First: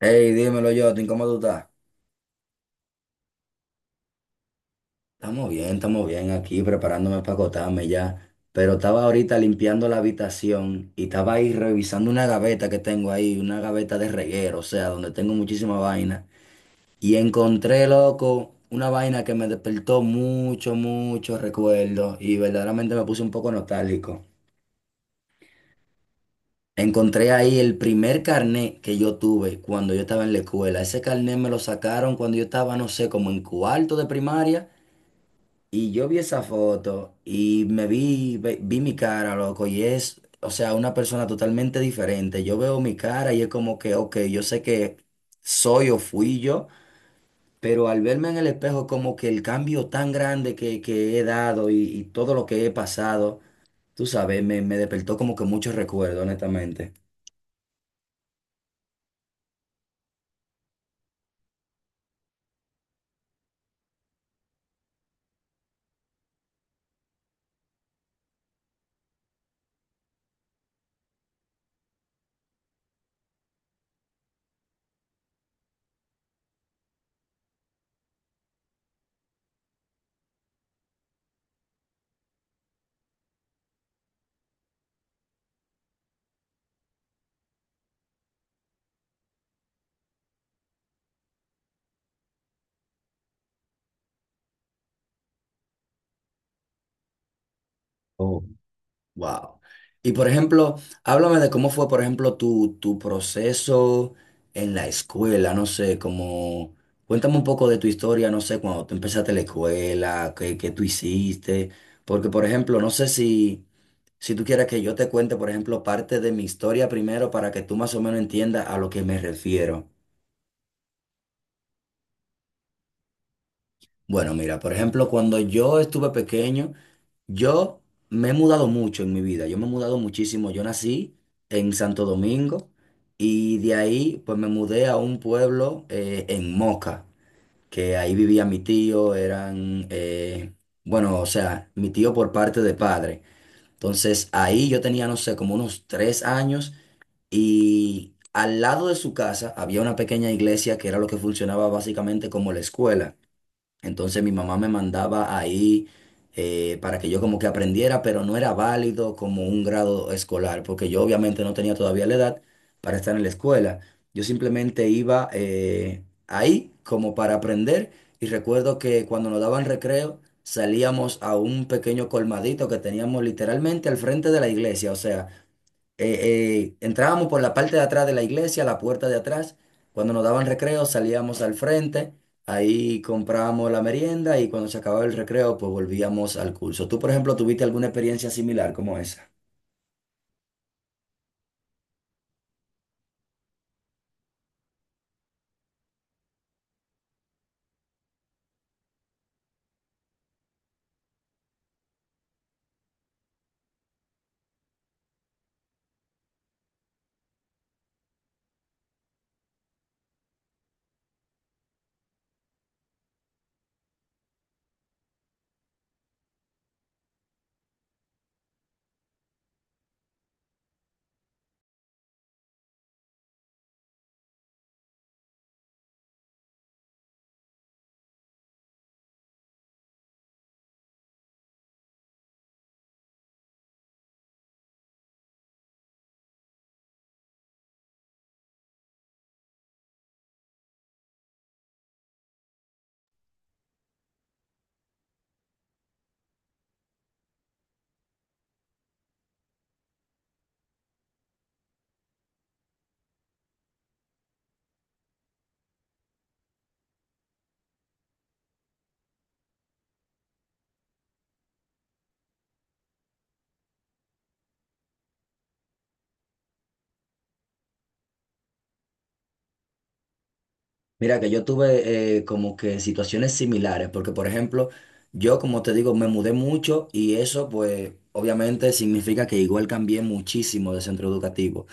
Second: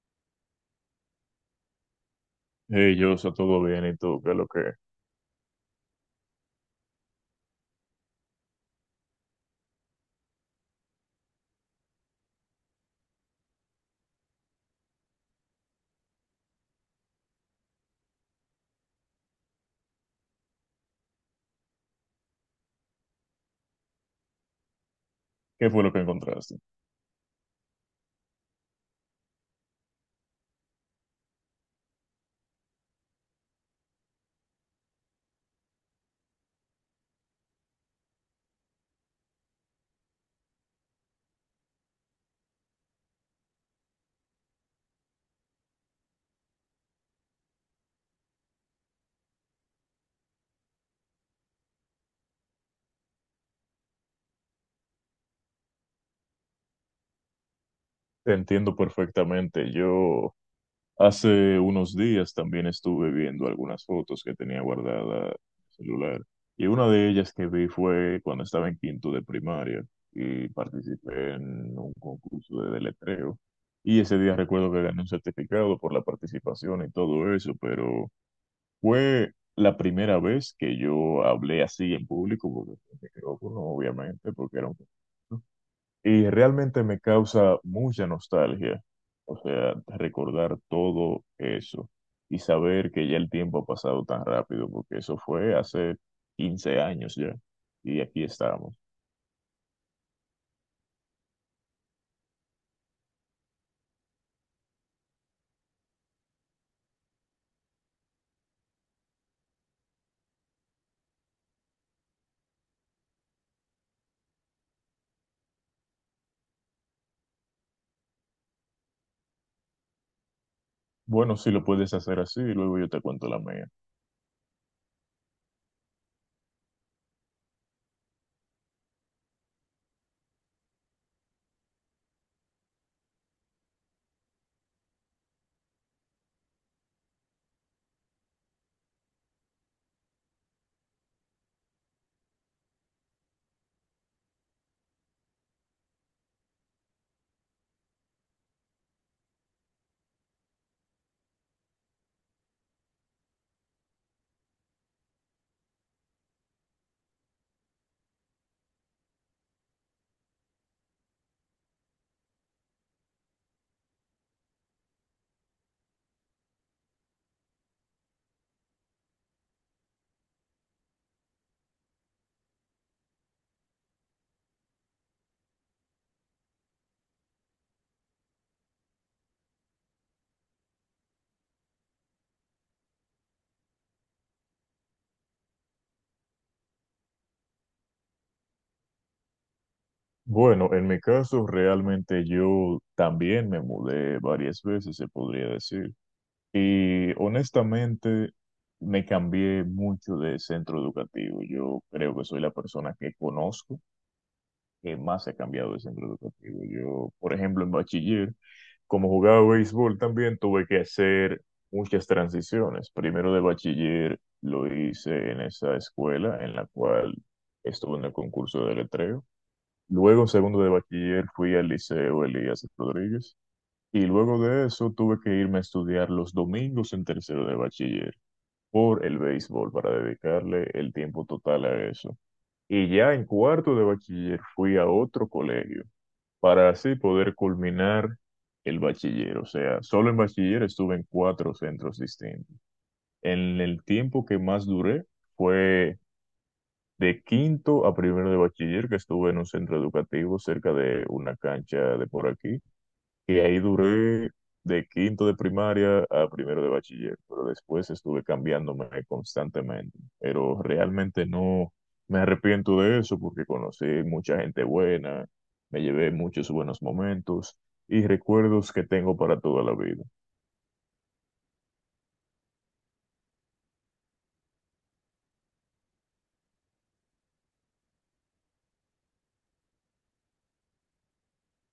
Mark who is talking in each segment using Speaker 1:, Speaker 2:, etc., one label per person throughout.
Speaker 1: Hey, dímelo, yo. ¿Cómo tú estás?
Speaker 2: Hey, yo, está todo bien y tú, ¿qué es lo que,
Speaker 1: Estamos bien aquí preparándome para acotarme ya. Pero estaba ahorita limpiando la habitación y estaba ahí revisando una gaveta que tengo ahí, una gaveta de reguero, o sea, donde tengo muchísima vaina. Y encontré, loco, una vaina que me despertó mucho, mucho recuerdo y verdaderamente me puse un poco nostálgico.
Speaker 2: qué fue lo que encontraste?
Speaker 1: Encontré ahí el primer carnet que yo tuve cuando yo estaba en la escuela. Ese carnet me lo sacaron cuando yo estaba, no sé, como en cuarto de primaria. Y yo vi esa foto y me vi, vi mi cara, loco, y es, o sea, una persona totalmente diferente. Yo veo mi cara y es como que, ok, yo sé que soy o fui yo, pero al verme en el espejo, como que el cambio tan grande que he dado y todo lo que he pasado, tú sabes, me despertó como que muchos recuerdos, honestamente.
Speaker 2: Te entiendo perfectamente. Yo hace unos días también estuve viendo algunas fotos que tenía guardada en el celular y una de ellas que vi fue cuando estaba en quinto de primaria y participé en un concurso de deletreo y ese día recuerdo que gané un certificado por la participación y todo eso, pero fue la primera vez que yo hablé así en público porque con micrófono, obviamente, porque era un concurso. Y realmente me causa mucha nostalgia, o sea, recordar todo eso y saber que ya el tiempo ha pasado tan rápido, porque eso fue hace 15 años ya, y aquí estamos.
Speaker 1: Wow. Y por ejemplo, háblame de cómo fue, por ejemplo, tu proceso en la escuela, no sé, como, cuéntame un poco de tu historia, no sé, cuando tú empezaste la escuela, qué tú hiciste, porque por ejemplo, no sé si, si tú quieres que yo te cuente, por ejemplo, parte de mi historia primero para que tú más o menos entiendas a lo que me refiero.
Speaker 2: Bueno, si lo puedes hacer así, y luego yo te cuento la mía.
Speaker 1: Bueno, mira, por ejemplo, cuando yo estuve pequeño, yo me he mudado mucho en mi vida, yo me he mudado muchísimo. Yo nací en Santo Domingo y de ahí pues me mudé a un pueblo en Moca, que ahí vivía mi tío, eran, bueno, o sea, mi tío por parte de padre. Entonces ahí yo tenía, no sé, como unos 3 años y al lado de su casa había una pequeña iglesia que era lo que funcionaba básicamente como la escuela. Entonces mi mamá me mandaba ahí para que yo como que aprendiera, pero no era válido como un grado escolar, porque yo obviamente no tenía todavía la edad para estar en la escuela. Yo simplemente iba ahí como para aprender y recuerdo que cuando nos daban recreo salíamos a un pequeño colmadito que teníamos literalmente al frente de la iglesia, o sea, eh, entrábamos por la parte de atrás de la iglesia, la puerta de atrás. Cuando nos daban recreo, salíamos al frente, ahí comprábamos la merienda y cuando se acababa el recreo, pues volvíamos al curso. ¿Tú, por ejemplo, tuviste alguna experiencia similar como esa?
Speaker 2: Bueno, en mi caso, realmente yo también me mudé varias veces, se podría decir, y honestamente me cambié mucho de centro educativo. Yo creo que soy la persona que conozco que más se ha cambiado el centro educativo. Yo, por ejemplo, en bachiller, como jugaba béisbol también, tuve que hacer muchas transiciones. Primero de bachiller lo hice en esa escuela en la cual estuve en el concurso de letreo. Luego, en segundo de bachiller, fui al Liceo Elías Rodríguez. Y luego de eso tuve que irme a estudiar los domingos en tercero de bachiller por el béisbol para dedicarle el tiempo total a eso. Y ya en cuarto de bachiller fui a otro colegio para así poder culminar el bachiller. O sea, solo en bachiller estuve en 4 centros distintos. En el tiempo que más duré fue de quinto a primero de bachiller, que estuve en un centro educativo cerca de una cancha de por aquí, y ahí duré de quinto de primaria a primero de bachiller, pero después estuve cambiándome constantemente. Pero realmente no me arrepiento de eso porque conocí mucha gente buena, me llevé muchos buenos momentos y recuerdos que tengo para toda la vida.
Speaker 1: Mira que yo tuve como que situaciones similares, porque por ejemplo, yo como te digo, me mudé mucho y eso pues obviamente significa que igual cambié muchísimo de centro educativo.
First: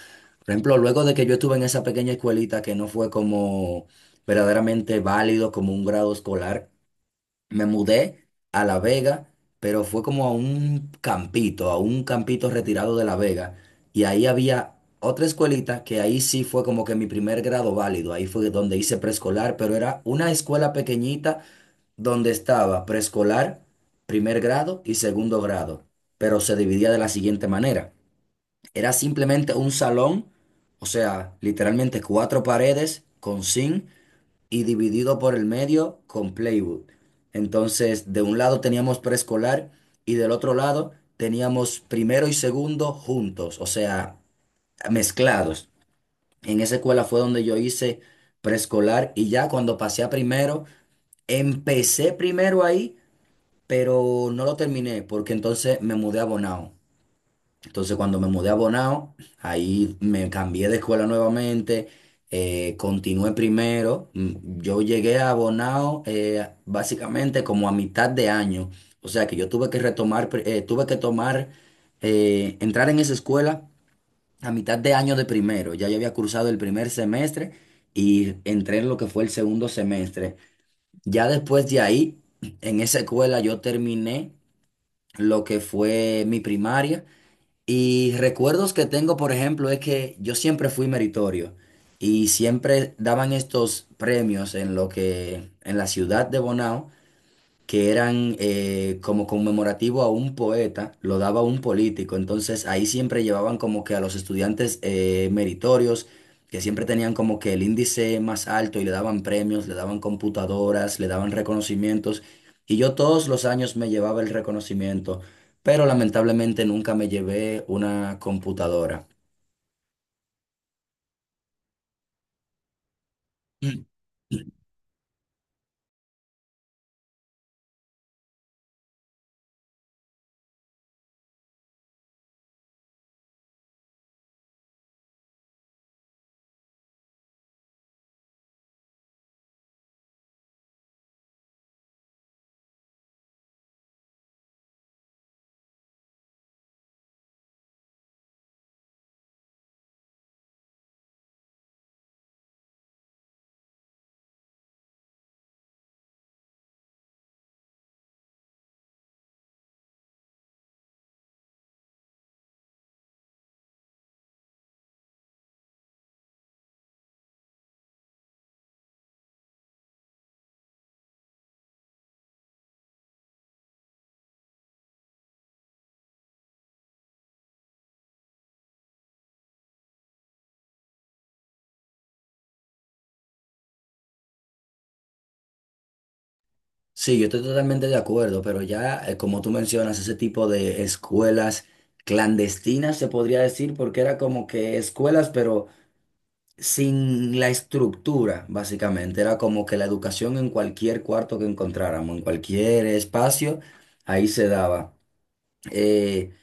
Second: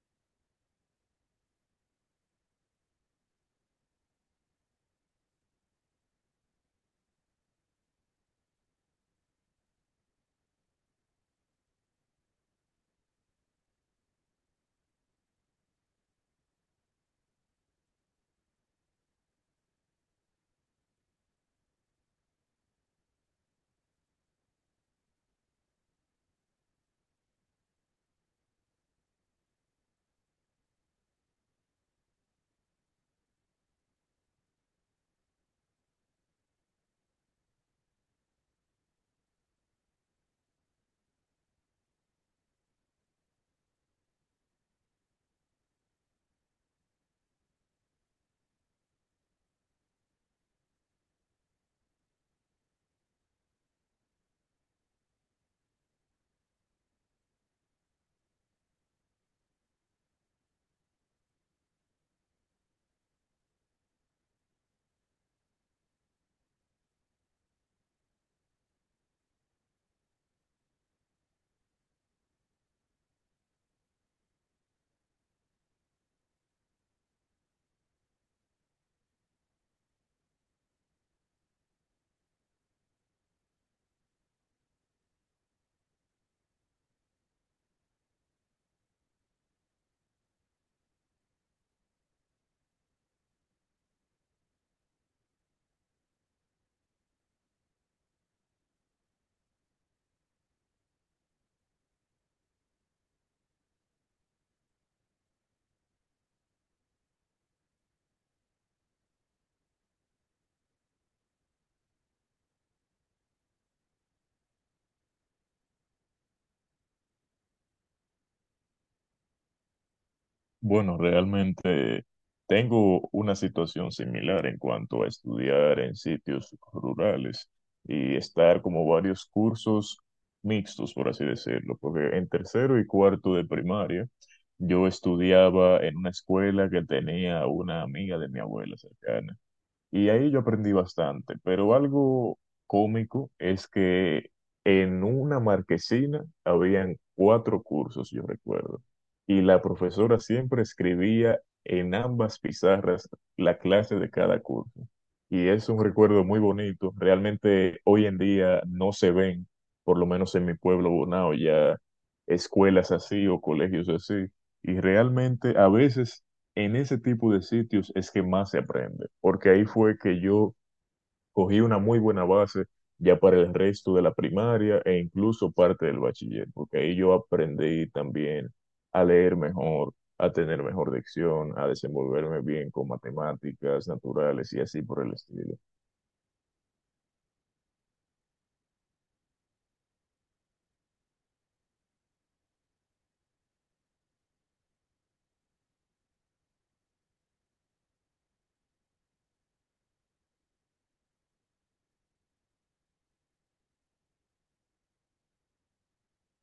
Speaker 1: Por ejemplo, luego de que yo estuve en esa pequeña escuelita que no fue como verdaderamente válido como un grado escolar, me mudé a La Vega, pero fue como a un campito retirado de La Vega. Y ahí había otra escuelita que ahí sí fue como que mi primer grado válido. Ahí fue donde hice preescolar, pero era una escuela pequeñita donde estaba preescolar, primer grado y segundo grado. Pero se dividía de la siguiente manera. Era simplemente un salón, o sea, literalmente cuatro paredes con zinc y dividido por el medio con Playwood. Entonces, de un lado teníamos preescolar y del otro lado teníamos primero y segundo juntos, o sea, mezclados. En esa escuela fue donde yo hice preescolar y ya cuando pasé a primero, empecé primero ahí, pero no lo terminé porque entonces me mudé a Bonao. Entonces, cuando me mudé a Bonao, ahí me cambié de escuela nuevamente, continué primero. Yo llegué a Bonao básicamente como a mitad de año. O sea que yo tuve que retomar, tuve que tomar, entrar en esa escuela a mitad de año de primero. Ya yo había cursado el primer semestre y entré en lo que fue el segundo semestre. Ya después de ahí, en esa escuela yo terminé lo que fue mi primaria. Y recuerdos que tengo, por ejemplo, es que yo siempre fui meritorio y siempre daban estos premios en lo que en la ciudad de Bonao que eran como conmemorativo a un poeta, lo daba un político. Entonces ahí siempre llevaban como que a los estudiantes meritorios, que siempre tenían como que el índice más alto y le daban premios, le daban computadoras, le daban reconocimientos. Y yo todos los años me llevaba el reconocimiento, pero lamentablemente nunca me llevé una computadora.
Speaker 2: Bueno, realmente tengo una situación similar en cuanto a estudiar en sitios rurales y estar como varios cursos mixtos, por así decirlo, porque en tercero y cuarto de primaria yo estudiaba en una escuela que tenía una amiga de mi abuela cercana. Y ahí yo aprendí bastante, pero algo cómico es que en una marquesina habían 4 cursos, yo recuerdo, y la profesora siempre escribía en ambas pizarras la clase de cada curso. Y es un recuerdo muy bonito, realmente hoy en día no se ven, por lo menos en mi pueblo Bonao, ya escuelas así o colegios así. Y realmente a veces en ese tipo de sitios es que más se aprende, porque ahí fue que yo cogí una muy buena base ya para el resto de la primaria e incluso parte del bachiller, porque ahí yo aprendí también a leer mejor, a tener mejor dicción, a desenvolverme bien con matemáticas naturales y así por el estilo.
Speaker 1: Sí, yo estoy totalmente de acuerdo, pero ya, como tú mencionas, ese tipo de escuelas clandestinas se podría decir, porque era como que escuelas, pero sin la estructura, básicamente. Era como que la educación en cualquier cuarto que encontráramos, en cualquier espacio, ahí se daba. Eh,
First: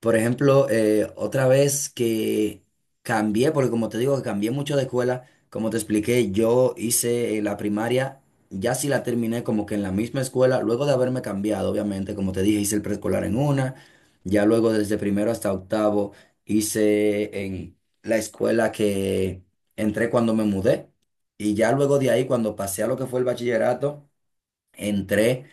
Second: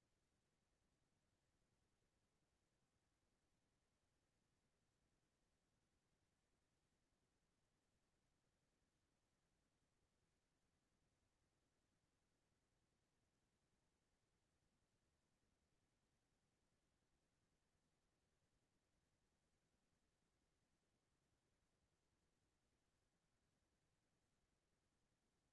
Speaker 1: por ejemplo, otra vez que cambié, porque como te digo, que cambié mucho de escuela, como te expliqué, yo hice la primaria, ya sí la terminé como que en la misma escuela, luego de haberme cambiado, obviamente, como te dije, hice el preescolar en una, ya luego desde primero hasta octavo hice en la escuela que entré cuando me mudé, y ya luego de ahí, cuando pasé a lo que fue el bachillerato, entré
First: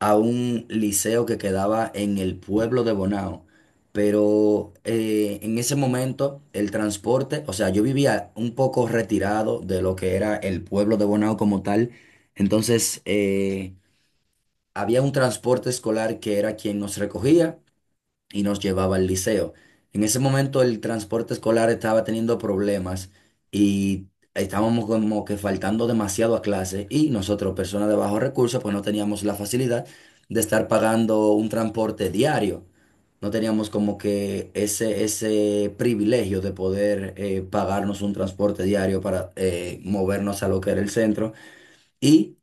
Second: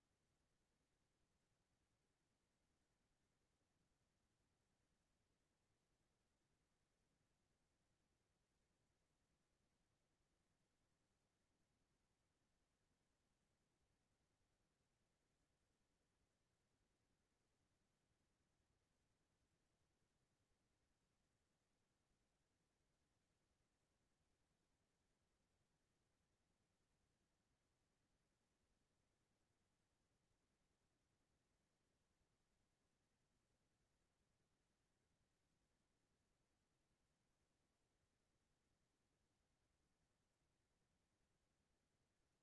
Speaker 1: a un liceo que quedaba en el pueblo de Bonao, pero en ese momento el transporte, o sea, yo vivía un poco retirado de lo que era el pueblo de Bonao como tal, entonces había un transporte escolar que era quien nos recogía y nos llevaba al liceo. En ese momento el transporte escolar estaba teniendo problemas y estábamos como que faltando demasiado a clase y nosotros, personas de bajos recursos, pues no teníamos la facilidad de estar pagando un transporte diario. No teníamos como que ese privilegio de poder pagarnos un transporte diario para movernos a lo que era el centro. Y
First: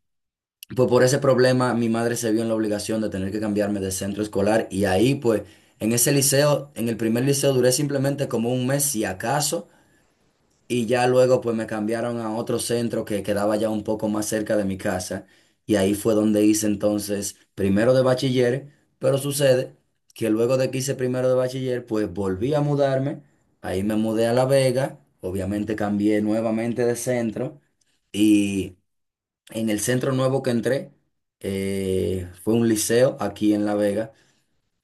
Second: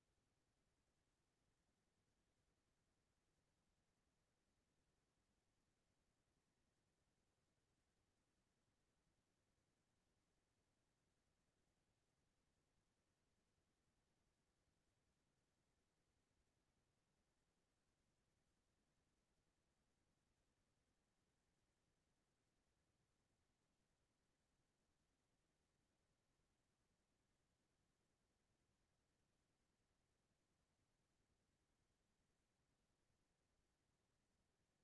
Speaker 1: pues por ese problema mi madre se vio en la obligación de tener que cambiarme de centro escolar y ahí pues en ese liceo, en el primer liceo duré simplemente como un mes si acaso y ya luego pues me cambiaron a otro centro que quedaba ya un poco más cerca de mi casa y ahí fue donde hice entonces primero de bachiller, pero sucede que luego de que hice primero de bachiller pues volví a mudarme, ahí me mudé a La Vega, obviamente cambié nuevamente de centro. Y en el centro nuevo que entré, fue un liceo aquí en La Vega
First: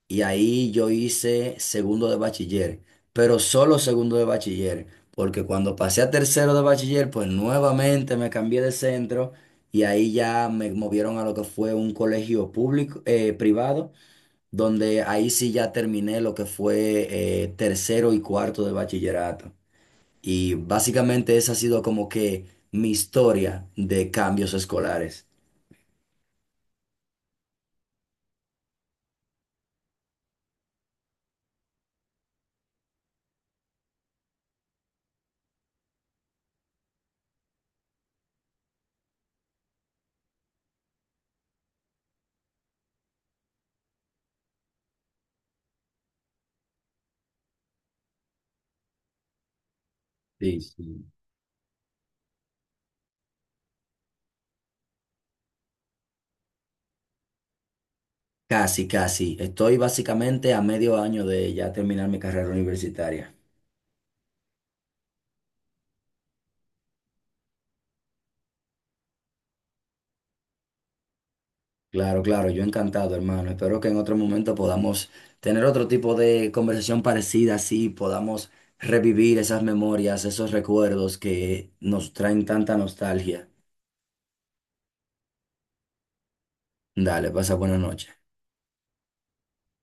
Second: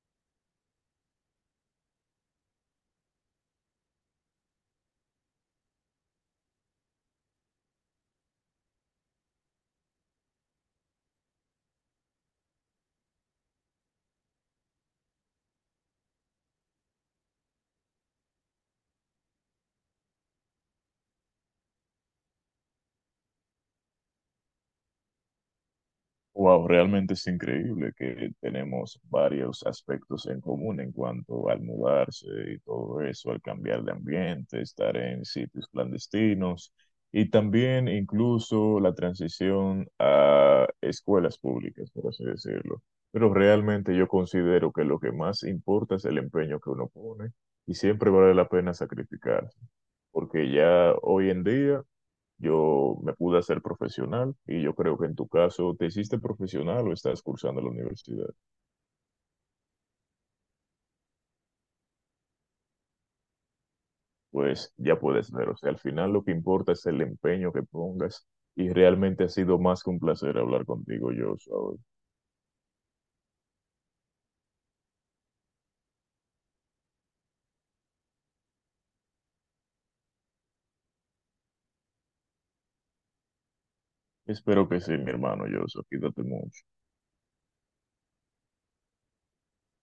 Speaker 1: y ahí yo hice segundo de bachiller, pero solo segundo de bachiller, porque cuando pasé a tercero de bachiller, pues nuevamente me cambié de centro y ahí ya me movieron a lo que fue un colegio público, privado, donde ahí sí ya terminé lo que fue tercero y cuarto de bachillerato. Y básicamente esa ha sido como que mi historia de cambios escolares.
Speaker 2: Wow, realmente es increíble que tenemos varios aspectos en común en cuanto al mudarse y todo eso, al cambiar de ambiente, estar en sitios clandestinos y también incluso la transición a escuelas públicas, por así decirlo. Pero realmente yo considero que lo que más importa es el empeño que uno pone y siempre vale la pena sacrificarse, porque
Speaker 1: Sí,
Speaker 2: ya
Speaker 1: sí.
Speaker 2: hoy en día... Yo me pude hacer profesional y yo creo que en tu caso te hiciste profesional o estás cursando la universidad.
Speaker 1: Casi, casi. Estoy básicamente a medio año de ya terminar mi carrera universitaria.
Speaker 2: Pues ya puedes ver, o sea, al final lo que importa es el empeño que pongas y realmente ha sido más que un placer hablar contigo, Joshua.
Speaker 1: Claro, claro, yo encantado, hermano. Espero que en otro momento podamos tener otro tipo de conversación parecida, así podamos revivir esas memorias, esos recuerdos que nos traen tanta nostalgia.
Speaker 2: Espero que sí, mi hermano Joshua. Cuídate mucho.
Speaker 1: Dale, pasa buena noche.